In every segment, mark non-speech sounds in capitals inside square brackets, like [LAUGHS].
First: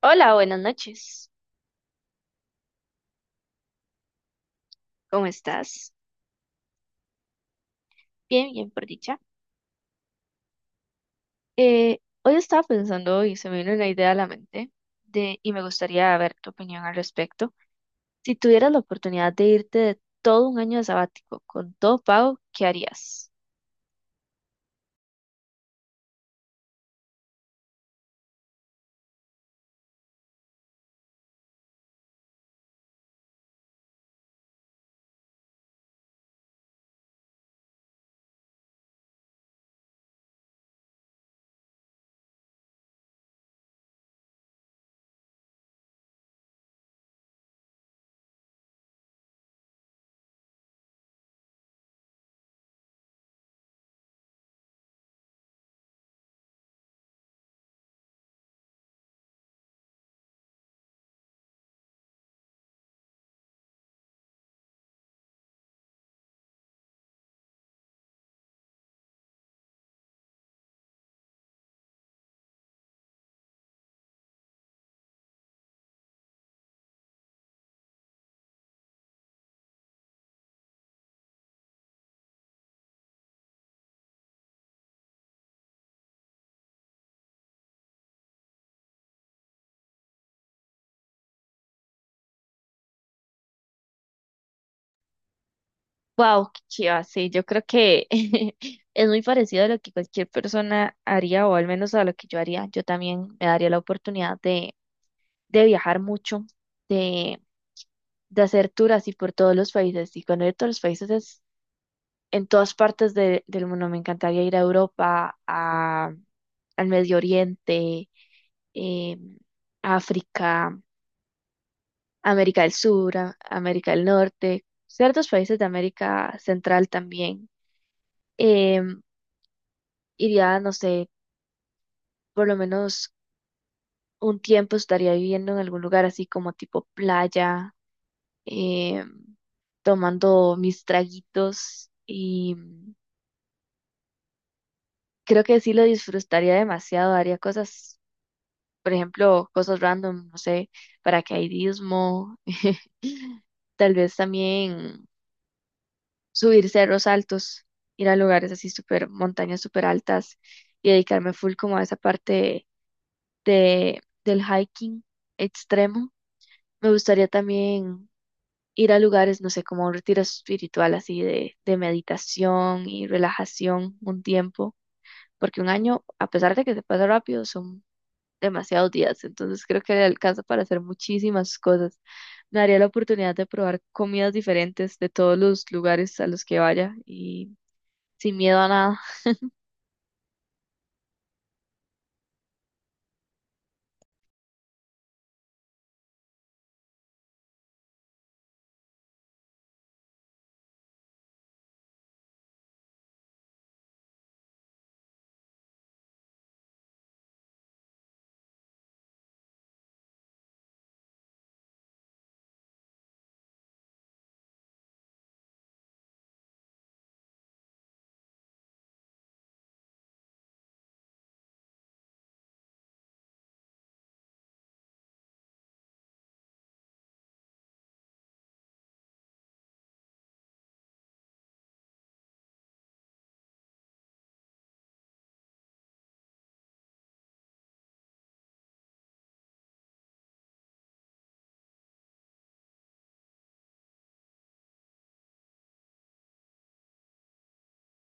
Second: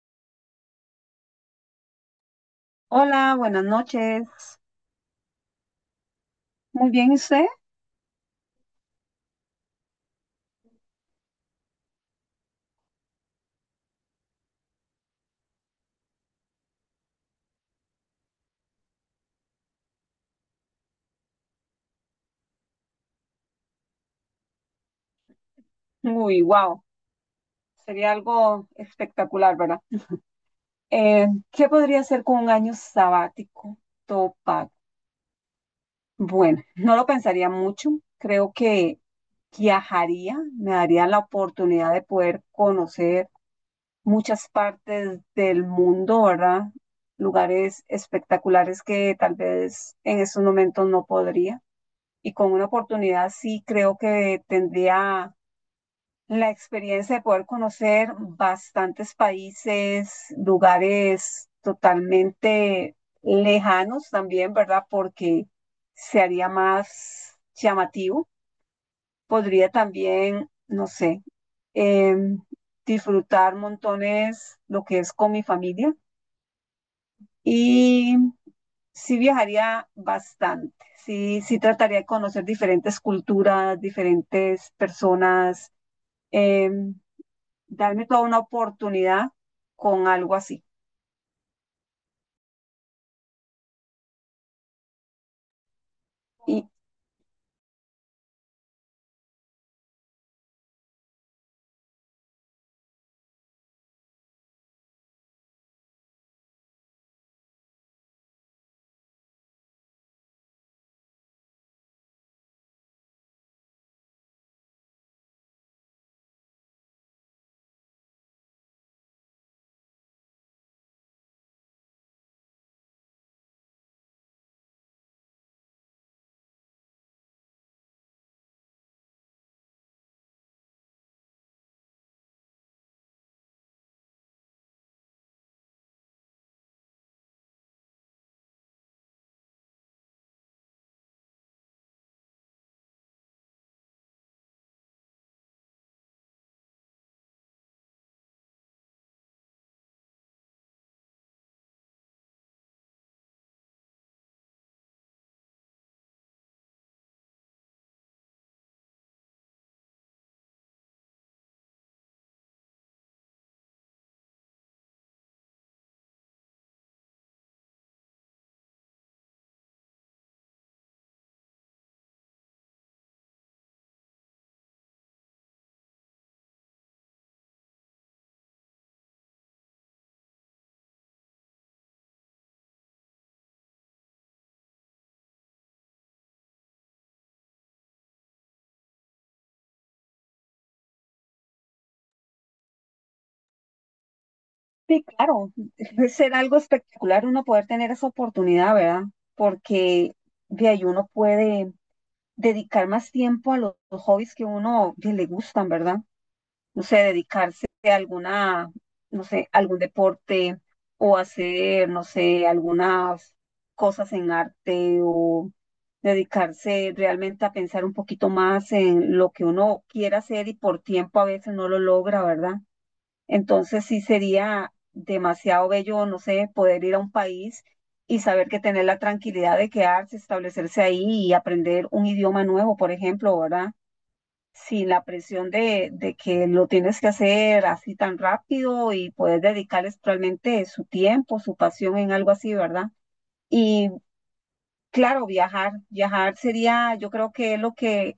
Hola, buenas noches. Hola, buenas noches. ¿Cómo estás? Muy bien, ¿y usted? Bien, bien, por dicha. Hoy estaba pensando y se me vino una idea a la mente y me gustaría ver tu opinión al respecto. Si tuvieras la oportunidad de irte de todo un año de sabático con todo pago, ¿qué harías? Uy, wow. Sería algo espectacular, ¿verdad? ¿Qué podría hacer con un año sabático todo pago? Bueno, no lo pensaría mucho. Creo que viajaría, me daría la oportunidad de poder conocer muchas partes del mundo, ¿verdad? Lugares espectaculares que tal vez en estos momentos no podría. Y con una oportunidad sí creo que tendría la experiencia de poder conocer bastantes países, lugares totalmente lejanos también, ¿verdad? Porque se haría más llamativo. Podría también, no sé, em, disfrutar montones lo que es con mi familia y sí viajaría bastante. Sí, sí trataría de conocer diferentes culturas, diferentes personas. em, Darme toda una oportunidad con algo así. Wow, qué Y chiva, sí, yo creo que [LAUGHS] es muy parecido a lo que cualquier persona haría o al menos a lo que yo haría. Yo también me daría la oportunidad de viajar mucho, de, de hacer tours así por todos los países y cuando ir a todos los países en todas partes del mundo. Me encantaría ir a Europa, al Medio Oriente, eh, África, América del Sur, América del Norte, ciertos países de América Central también. Em, Iría, no sé, por lo menos un tiempo estaría viviendo en algún lugar así como tipo playa, em, tomando mis traguitos y creo que sí lo disfrutaría demasiado, haría cosas. Por ejemplo, cosas random, no sé, paracaidismo, [LAUGHS] tal vez también subir cerros altos, ir a lugares así súper, montañas súper altas y dedicarme full como a esa parte del hiking extremo. Me gustaría también ir a lugares, no sé, como un retiro espiritual así de meditación y relajación un tiempo, porque un año, a pesar de que se pasa rápido, son demasiados días, entonces creo que le alcanza para hacer muchísimas cosas. Me daría la oportunidad de probar comidas diferentes de todos los lugares a los que vaya y sin miedo a nada. sí, claro, [LAUGHS] debe ser algo espectacular uno poder tener esa oportunidad, ¿verdad? Porque de ahí uno puede dedicar más tiempo a los hobbies que uno que le gustan, ¿verdad? No sé, dedicarse a alguna, no sé, algún deporte o hacer, no sé, algunas cosas en arte o dedicarse realmente a pensar un poquito más en lo que uno quiera hacer y por tiempo a veces no lo logra, ¿verdad? Entonces sí sería demasiado bello, no sé, poder ir a un país y saber que tener la tranquilidad de quedarse, establecerse ahí y aprender un idioma nuevo, por ejemplo, ¿verdad? Sin la presión de que lo tienes que hacer así tan rápido y poder dedicarles realmente su tiempo, su pasión en algo así, ¿verdad? Y claro, viajar, viajar sería, yo creo que es lo que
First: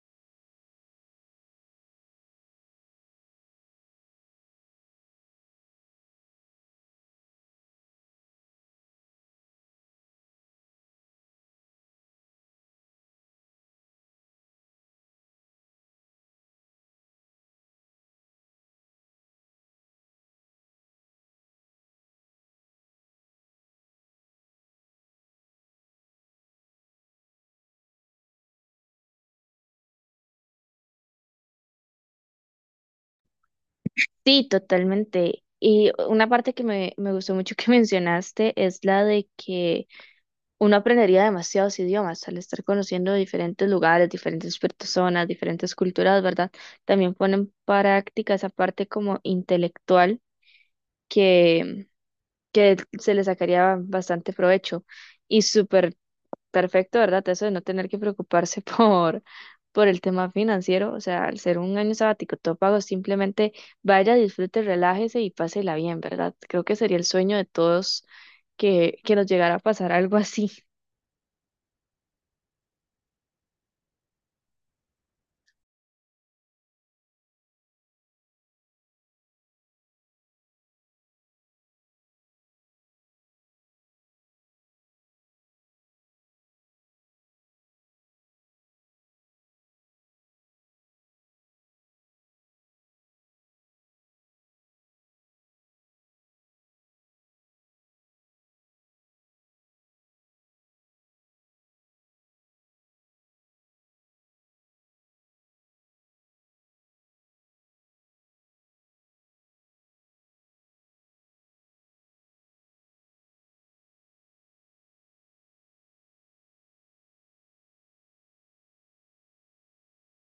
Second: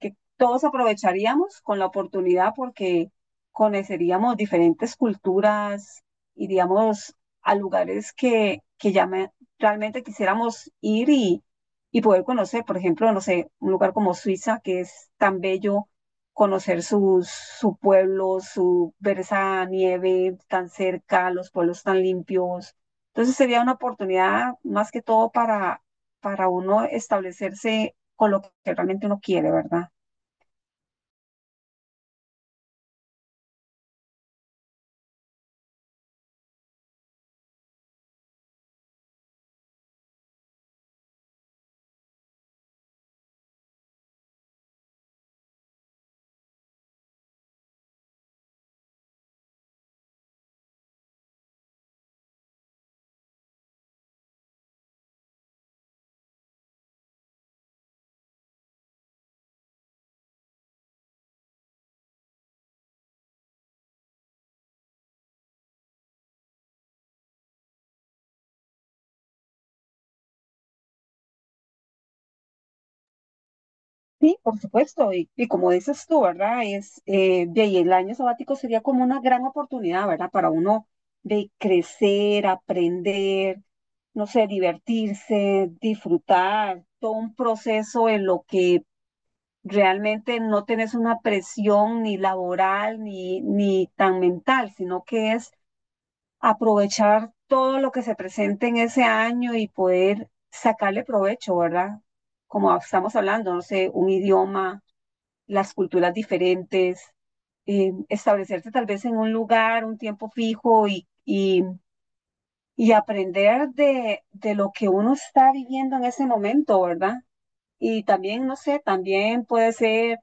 que todos aprovecharíamos con la oportunidad porque conoceríamos diferentes culturas, iríamos a lugares realmente quisiéramos ir y poder conocer, por ejemplo, no sé, un lugar como Suiza, que es tan bello, conocer sus, su pueblo, su, ver esa nieve tan cerca, los pueblos tan limpios. Entonces sería una oportunidad más que todo para uno establecerse con lo que realmente uno quiere, ¿verdad? Sí, totalmente. Y una parte que me gustó mucho que [LAUGHS] mencionaste es la de que uno aprendería demasiados idiomas al estar conociendo diferentes lugares, diferentes personas, diferentes culturas, ¿verdad? También ponen en práctica esa parte como intelectual que que se le sacaría bastante provecho y súper perfecto, ¿verdad? Eso de no tener que preocuparse [LAUGHS] por el tema financiero, o sea, al ser un año sabático todo pago, simplemente vaya, disfrute, relájese y pásela bien, ¿verdad? Creo que sería el sueño de todos que nos llegara a pasar algo así. Por supuesto, y como dices tú, ¿verdad? Es, de ahí el año sabático sería como una gran oportunidad, ¿verdad? Para uno de crecer, aprender, no sé, divertirse, disfrutar, todo un proceso en lo que realmente no tenés una presión ni laboral ni tan mental, sino que es aprovechar todo lo que se presente en ese año y poder sacarle provecho, ¿verdad? Como estamos hablando, no sé, un idioma, las culturas diferentes, establecerse tal vez en un lugar, un tiempo fijo y aprender de lo que uno está viviendo en ese momento, ¿verdad? Y también, no sé, también puede ser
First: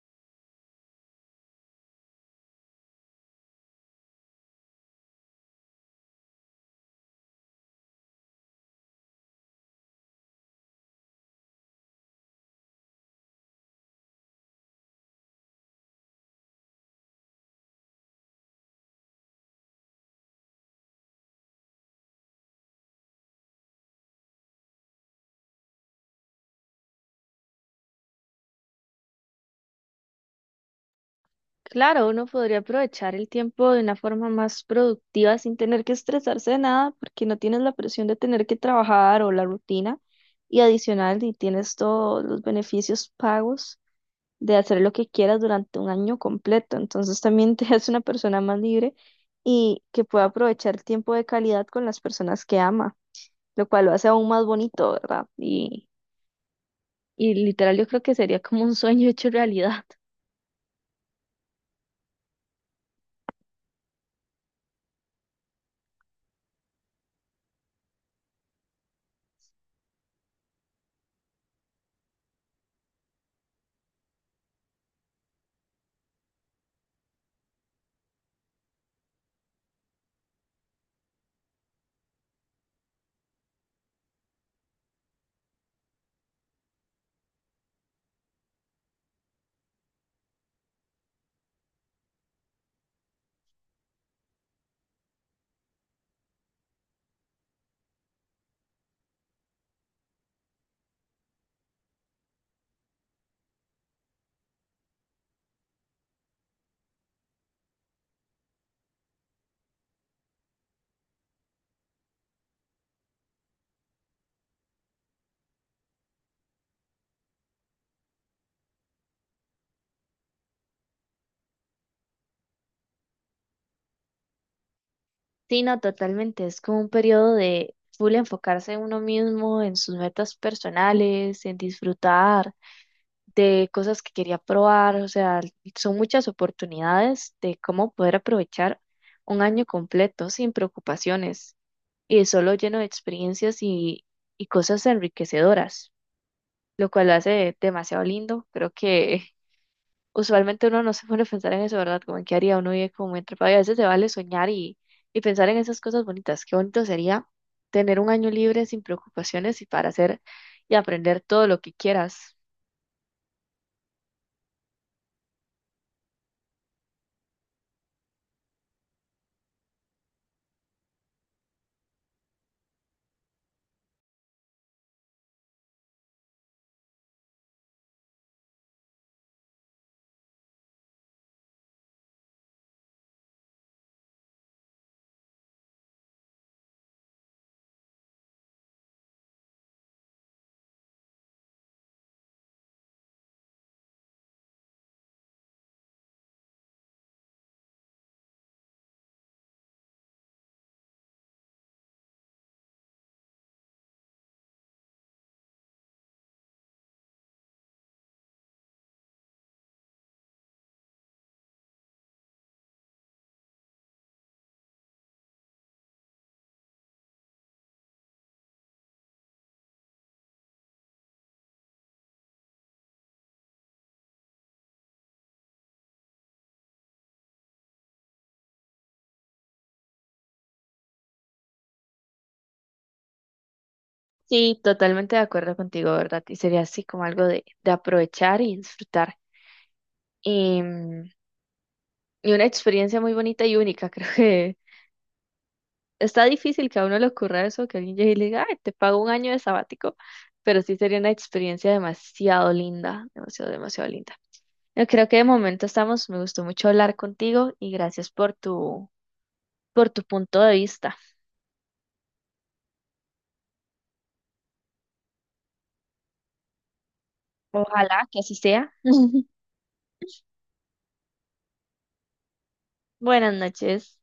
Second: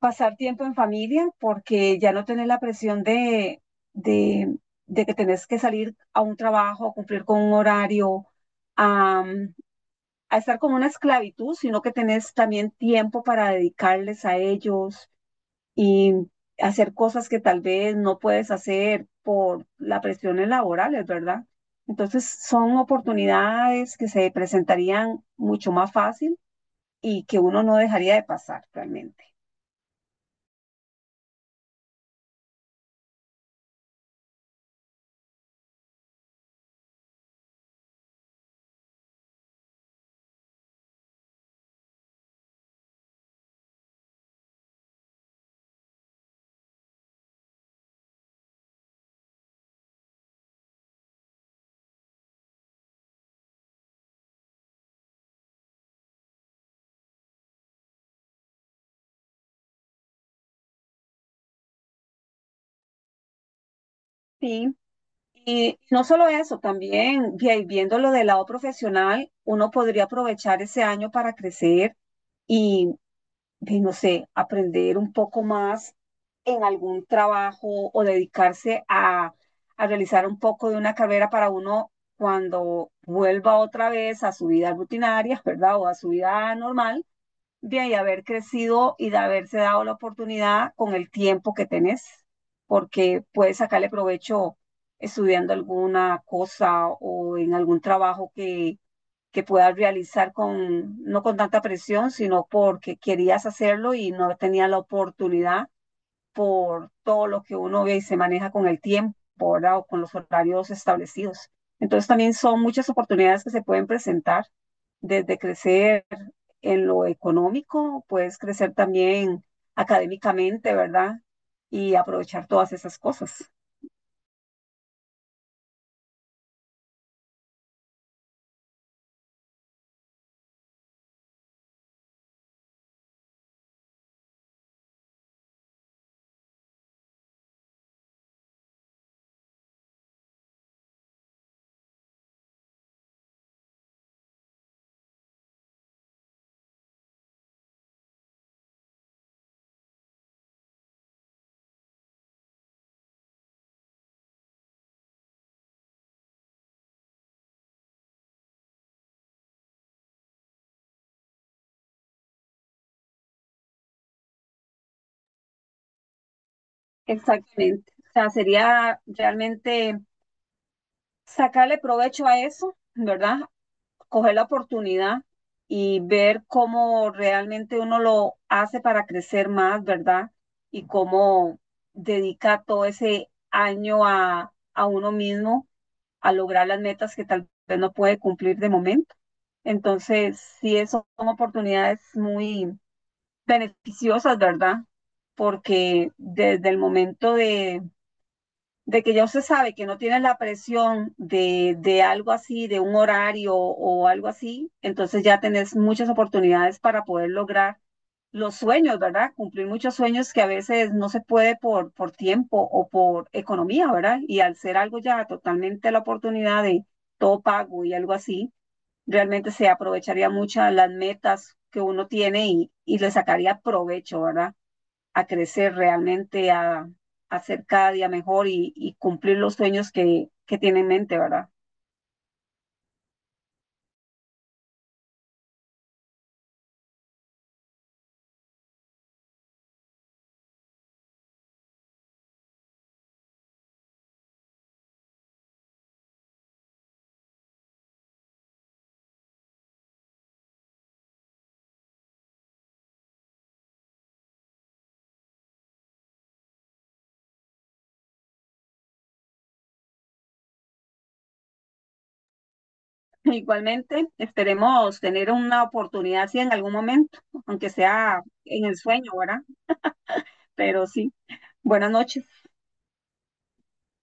pasar tiempo en familia porque ya no tenés la presión de, de que tenés que salir a un trabajo, a cumplir con un horario, a, a estar como una esclavitud, sino que tenés también tiempo para dedicarles a ellos y hacer cosas que tal vez no puedes hacer por las presiones laborales, ¿verdad? Entonces son oportunidades que se presentarían mucho más fácil y que uno no dejaría de pasar realmente. Claro, uno podría aprovechar el tiempo de una forma más productiva sin tener que estresarse de nada, porque no tienes la presión de tener que trabajar o la rutina. Y adicional, y tienes todos los beneficios pagos de hacer lo que quieras durante un año completo. Entonces también te [LAUGHS] hace una persona más libre y que pueda aprovechar el tiempo de calidad con las personas que ama, lo cual lo hace aún más bonito, ¿verdad? Y literal, yo creo que sería como un sueño hecho realidad. Sí. Y no solo eso, también viéndolo del lado profesional, uno podría aprovechar ese año para crecer y, y no sé, aprender un poco más en algún trabajo o dedicarse a realizar un poco de una carrera para uno cuando vuelva otra vez a su vida rutinaria, ¿verdad? O a su vida normal, de ahí haber crecido y de haberse dado la oportunidad con el tiempo que tenés, porque puedes sacarle provecho estudiando alguna cosa o en algún trabajo que puedas realizar con, no con tanta presión, sino porque querías hacerlo y no tenías la oportunidad por todo lo que uno ve y se maneja con el tiempo, ¿verdad? O con los horarios establecidos. Entonces también son muchas oportunidades que se pueden presentar, desde crecer en lo económico, puedes crecer también académicamente, ¿verdad? Y aprovechar todas esas cosas. Sí, no, totalmente. Es como un periodo de full enfocarse en uno mismo, en sus metas personales, en disfrutar de cosas que quería probar. O sea, son muchas oportunidades de cómo poder aprovechar un año completo sin preocupaciones y solo lleno de experiencias y cosas enriquecedoras, lo cual lo hace demasiado lindo. Creo que usualmente uno no se pone a pensar en eso, ¿verdad? Como en qué haría uno vive como entre país. A veces se vale soñar y pensar en esas cosas bonitas. Qué bonito sería tener un año libre sin preocupaciones y para hacer y aprender todo lo que quieras. Exactamente. O sea, sería realmente sacarle provecho a eso, ¿verdad? Coger la oportunidad y ver cómo realmente uno lo hace para crecer más, ¿verdad? Y cómo dedica todo ese año a uno mismo a lograr las metas que tal vez no puede cumplir de momento. Entonces, sí, eso son oportunidades muy beneficiosas, ¿verdad? Porque desde el momento de que ya usted sabe que no tienes la presión de algo así, de un horario o algo así, entonces ya tenés muchas oportunidades para poder lograr los sueños, ¿verdad? Cumplir muchos sueños que a veces no se puede por tiempo o por economía, ¿verdad? Y al ser algo ya totalmente la oportunidad de todo pago y algo así, realmente se aprovecharía muchas las metas que uno tiene y le sacaría provecho, ¿verdad? A crecer realmente, a ser cada día mejor y cumplir los sueños que tiene en mente, ¿verdad? Sí, totalmente de acuerdo contigo, ¿verdad? Y sería así como algo de aprovechar y disfrutar. Y, mm, y una experiencia muy bonita y única, [LAUGHS] creo que está difícil que a uno le ocurra eso, que alguien llegue y le diga, ay, te pago un año de sabático, pero sí sería una experiencia demasiado linda, demasiado, demasiado linda. Yo creo que de momento estamos, me gustó mucho hablar contigo y gracias por por tu punto de vista. [LAUGHS] Igualmente, esperemos tener una oportunidad, sí, en algún momento, aunque Ojalá que sea así en sea. el sueño, [LAUGHS] ¿verdad? Pero sí, buenas noches. Buenas noches.